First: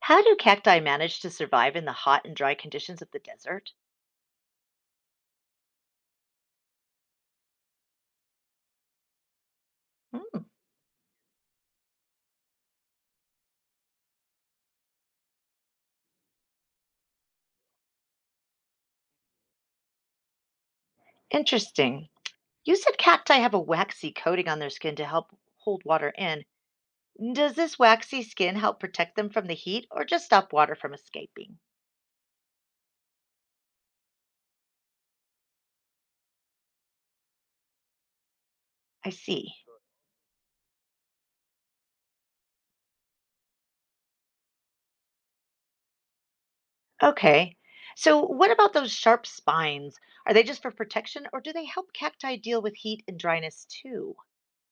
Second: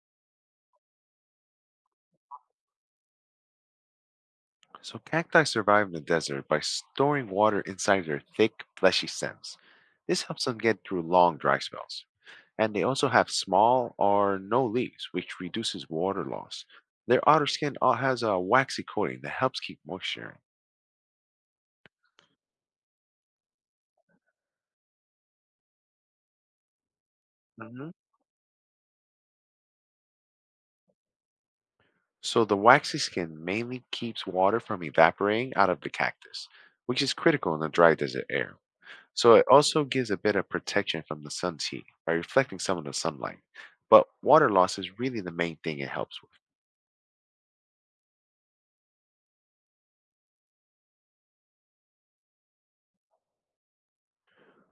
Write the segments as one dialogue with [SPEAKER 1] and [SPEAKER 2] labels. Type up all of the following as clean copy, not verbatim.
[SPEAKER 1] How do cacti manage to survive in the hot and dry conditions of the desert?
[SPEAKER 2] So cacti survive in the desert by storing water inside their thick, fleshy stems. This
[SPEAKER 1] Hmm,
[SPEAKER 2] helps them get through long dry spells. And they also have small or no leaves, which reduces water loss. Their outer skin has a waxy coating that helps keep moisture
[SPEAKER 1] interesting. You said cacti have a waxy coating on their skin to help hold water in. Does
[SPEAKER 2] in.
[SPEAKER 1] this
[SPEAKER 2] Mhm.
[SPEAKER 1] waxy skin help protect them from the heat or just stop water from escaping?
[SPEAKER 2] So the waxy skin mainly keeps water from evaporating out of the cactus, which is critical in the dry desert air.
[SPEAKER 1] I
[SPEAKER 2] So it
[SPEAKER 1] see.
[SPEAKER 2] also gives a bit of protection from the sun's heat by reflecting some of the sunlight. But water loss is really the main thing it helps with.
[SPEAKER 1] Okay. So, what about those sharp spines? Are they just for protection or do they help cacti deal with heat and dryness too?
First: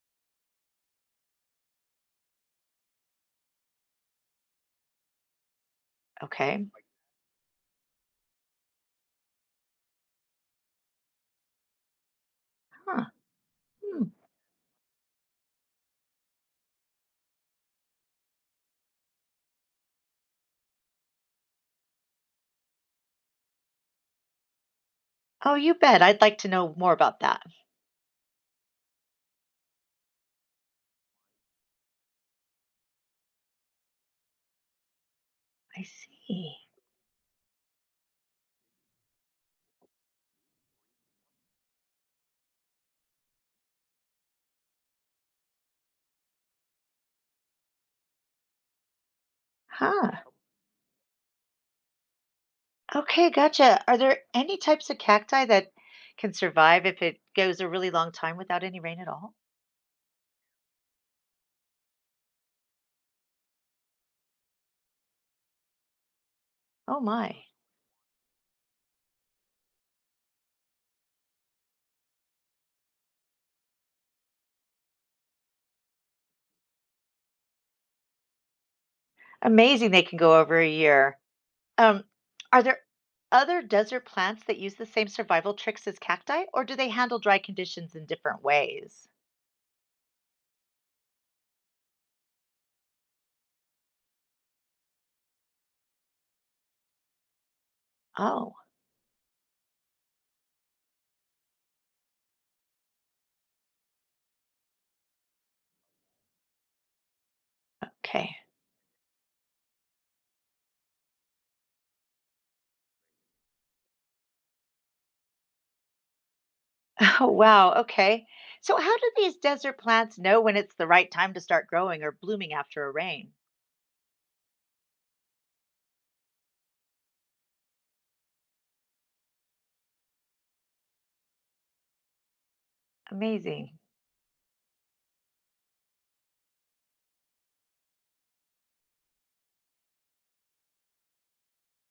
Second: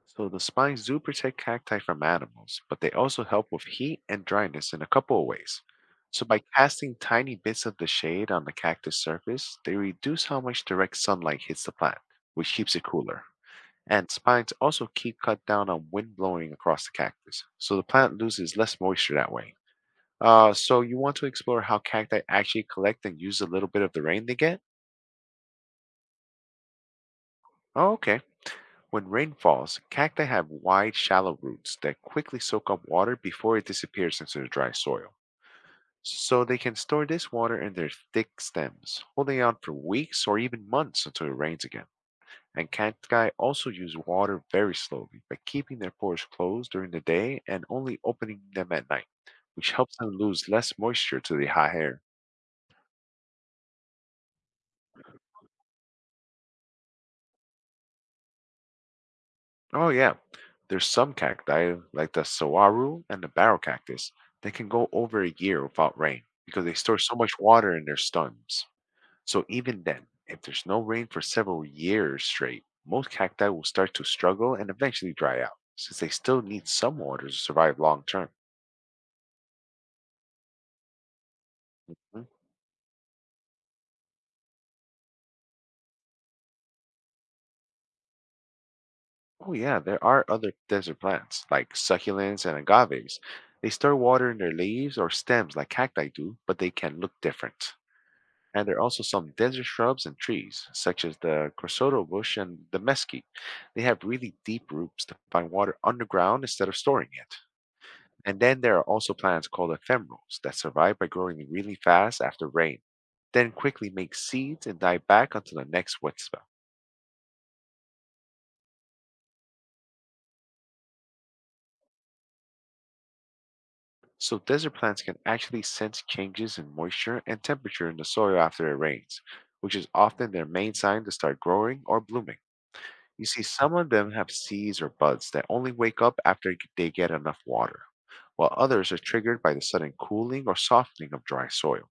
[SPEAKER 2] So the spines do protect cacti from animals, but they also help with heat and dryness in a couple of ways. So by
[SPEAKER 1] Okay.
[SPEAKER 2] casting tiny bits of the shade on the cactus surface, they reduce how much direct sunlight hits the plant, which keeps it
[SPEAKER 1] Huh.
[SPEAKER 2] cooler.
[SPEAKER 1] Hmm.
[SPEAKER 2] And spines also keep cut down on wind blowing across the cactus, so the plant loses less moisture that way. So you want to explore how cacti actually collect and use a little bit of the rain they get?
[SPEAKER 1] Oh, you bet. I'd like to know more about that.
[SPEAKER 2] Oh, okay. When rain falls, cacti have wide, shallow roots that quickly soak up water before it disappears into the dry soil.
[SPEAKER 1] I
[SPEAKER 2] So
[SPEAKER 1] see.
[SPEAKER 2] they can store this water in their thick stems, holding on for weeks or even months until it rains again. And cacti also use water very slowly by keeping their pores closed during the day and only opening them at night, which helps them
[SPEAKER 1] Huh.
[SPEAKER 2] lose less moisture to the hot air.
[SPEAKER 1] Okay, gotcha. Are there any types of cacti that can survive if it goes a really long time without any rain at all?
[SPEAKER 2] Oh yeah, there's some cacti like the saguaro and the barrel cactus that can go over a year without rain because they store
[SPEAKER 1] Oh
[SPEAKER 2] so much
[SPEAKER 1] my.
[SPEAKER 2] water in their stems. So even then, if there's no rain for several years straight, most cacti will start to struggle and eventually dry out since they still need some water to survive long term.
[SPEAKER 1] Amazing they can go over a year. Um,
[SPEAKER 2] Mm.
[SPEAKER 1] are there other desert plants that use the same survival tricks as cacti, or do they handle dry conditions in different ways?
[SPEAKER 2] Oh yeah, there are other desert plants like succulents and agaves. They store water in their leaves or stems like cacti do, but they can look different.
[SPEAKER 1] Oh,
[SPEAKER 2] And there are also some desert shrubs and trees, such as the Corsoto bush and the mesquite. They have really deep roots to find water underground instead of storing it.
[SPEAKER 1] okay.
[SPEAKER 2] And then there are also plants called ephemerals that survive by growing really fast after rain, then quickly make seeds and die back until the next wet spell.
[SPEAKER 1] Oh, wow. Okay. So, how do these desert plants know when it's the right time to start growing or blooming after a rain?
[SPEAKER 2] So desert plants can actually sense changes in moisture and temperature in the soil after it rains, which is often their main sign to start growing or blooming. You see, some
[SPEAKER 1] Amazing.
[SPEAKER 2] of them have seeds or buds that only wake up after they get enough water, while others are triggered by the sudden cooling or softening of dry soil.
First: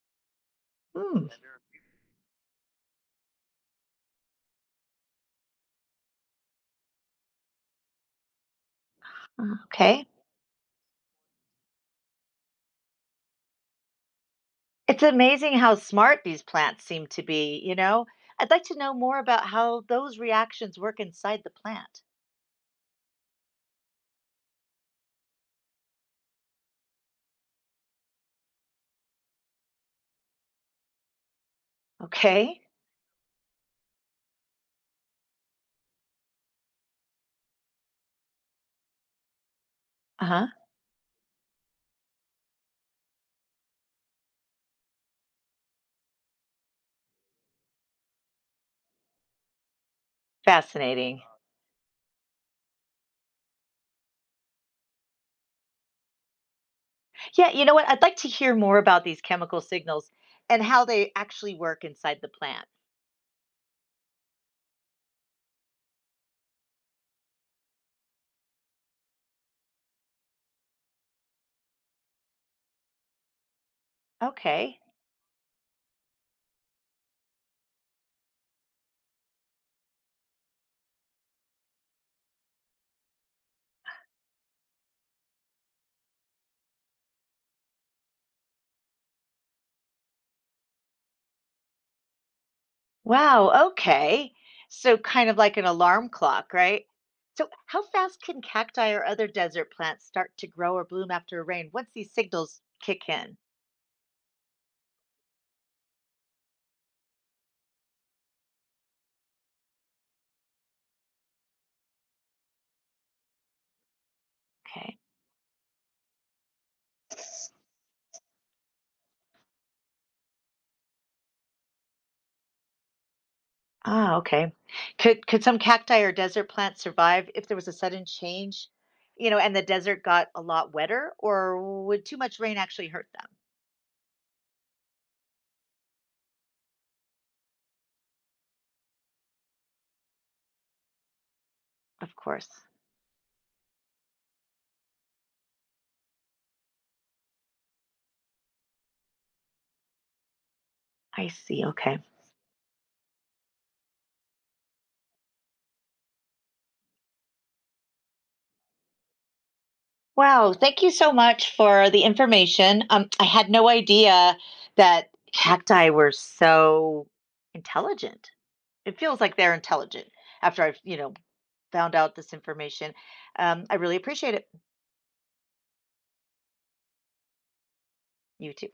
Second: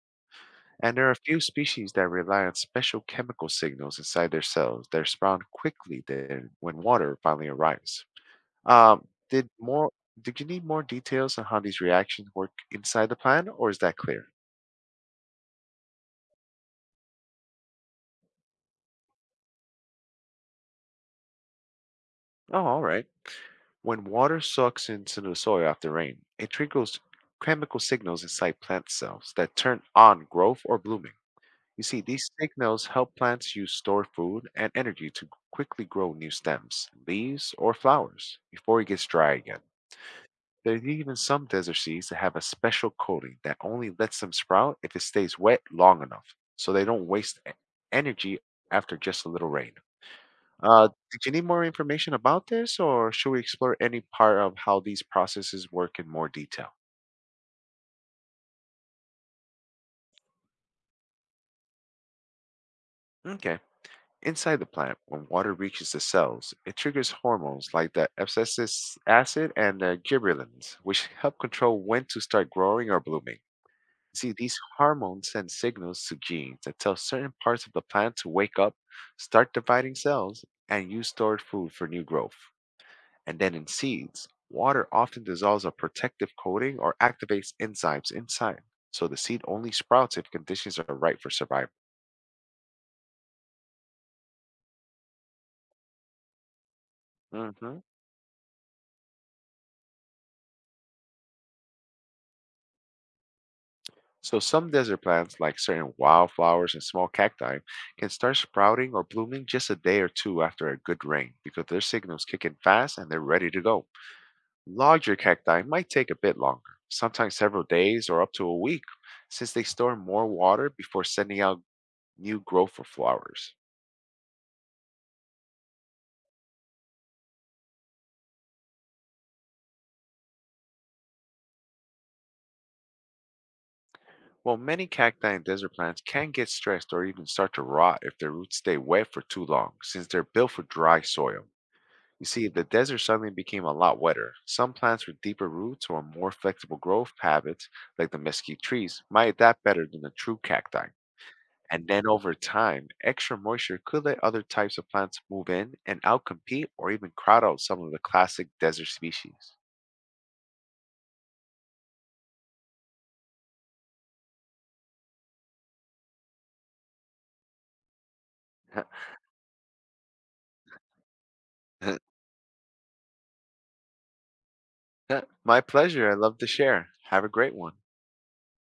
[SPEAKER 2] And there are a
[SPEAKER 1] Hmm.
[SPEAKER 2] few species that rely on special chemical signals inside their cells that respond quickly then when water finally arrives. Um, did more?
[SPEAKER 1] Okay.
[SPEAKER 2] Did you need more details on how these reactions work inside the plant, or is that clear?
[SPEAKER 1] It's amazing how smart these plants seem to be, you know? I'd like to know more about how those reactions work inside the plant.
[SPEAKER 2] Oh, all right. When water soaks into the soil after rain, it triggers chemical signals inside plant cells that turn on growth or blooming. You see, these
[SPEAKER 1] Okay.
[SPEAKER 2] signals help plants use stored food and energy to quickly grow new stems, leaves, or flowers before it gets dry again.
[SPEAKER 1] Uh huh.
[SPEAKER 2] There's even some desert seeds that have a special coating that only lets them sprout if it stays wet long enough, so they don't waste energy after just a little rain. Uh,
[SPEAKER 1] Fascinating.
[SPEAKER 2] did you need more information about this, or should we explore any part of how these processes work in more detail?
[SPEAKER 1] Yeah, you know what? I'd like to hear more about these chemical signals and how they actually work inside the plant.
[SPEAKER 2] Okay. Inside the plant, when water reaches the cells, it triggers hormones like the abscisic acid and the gibberellins, which help control when to start growing or blooming. See, these
[SPEAKER 1] Okay.
[SPEAKER 2] hormones send signals to genes that tell certain parts of the plant to wake up, start dividing cells, and use stored food for new growth. And then in seeds, water often dissolves a protective coating or activates enzymes inside. So the seed only sprouts if conditions are right for survival.
[SPEAKER 1] Wow. Okay. So, kind of like an alarm clock, right? So, how
[SPEAKER 2] Mhm.
[SPEAKER 1] fast can cacti or other desert plants start to grow or bloom after a rain once these signals kick in?
[SPEAKER 2] So some desert plants, like certain wildflowers and small cacti, can start sprouting or blooming just a day or two after a good rain because their signals kick in fast and they're ready to go.
[SPEAKER 1] Okay.
[SPEAKER 2] Larger cacti might take a bit longer, sometimes several days or up to a week, since they store more water before sending out new growth for flowers.
[SPEAKER 1] Ah, okay. Could some cacti or desert plants survive if there was a sudden change, and the desert got a lot wetter, or would too much rain actually hurt them?
[SPEAKER 2] Well, many cacti and desert plants can get stressed or even start to rot if their roots stay wet for too long, since they're built for dry soil.
[SPEAKER 1] Of
[SPEAKER 2] You see,
[SPEAKER 1] course.
[SPEAKER 2] if the desert suddenly became a lot wetter, some plants with deeper roots or more flexible growth habits, like the mesquite trees, might adapt better than the true cacti.
[SPEAKER 1] I see.
[SPEAKER 2] And
[SPEAKER 1] Okay.
[SPEAKER 2] then over time, extra moisture could let other types of plants move in and outcompete or even crowd out some of the classic desert species.
[SPEAKER 1] Wow. Thank you so much for the information. I had no idea that cacti were so intelligent. It feels like they're intelligent after I've found out this information. I really appreciate it.
[SPEAKER 2] My pleasure. I love to share. Have a great one.
[SPEAKER 1] You too.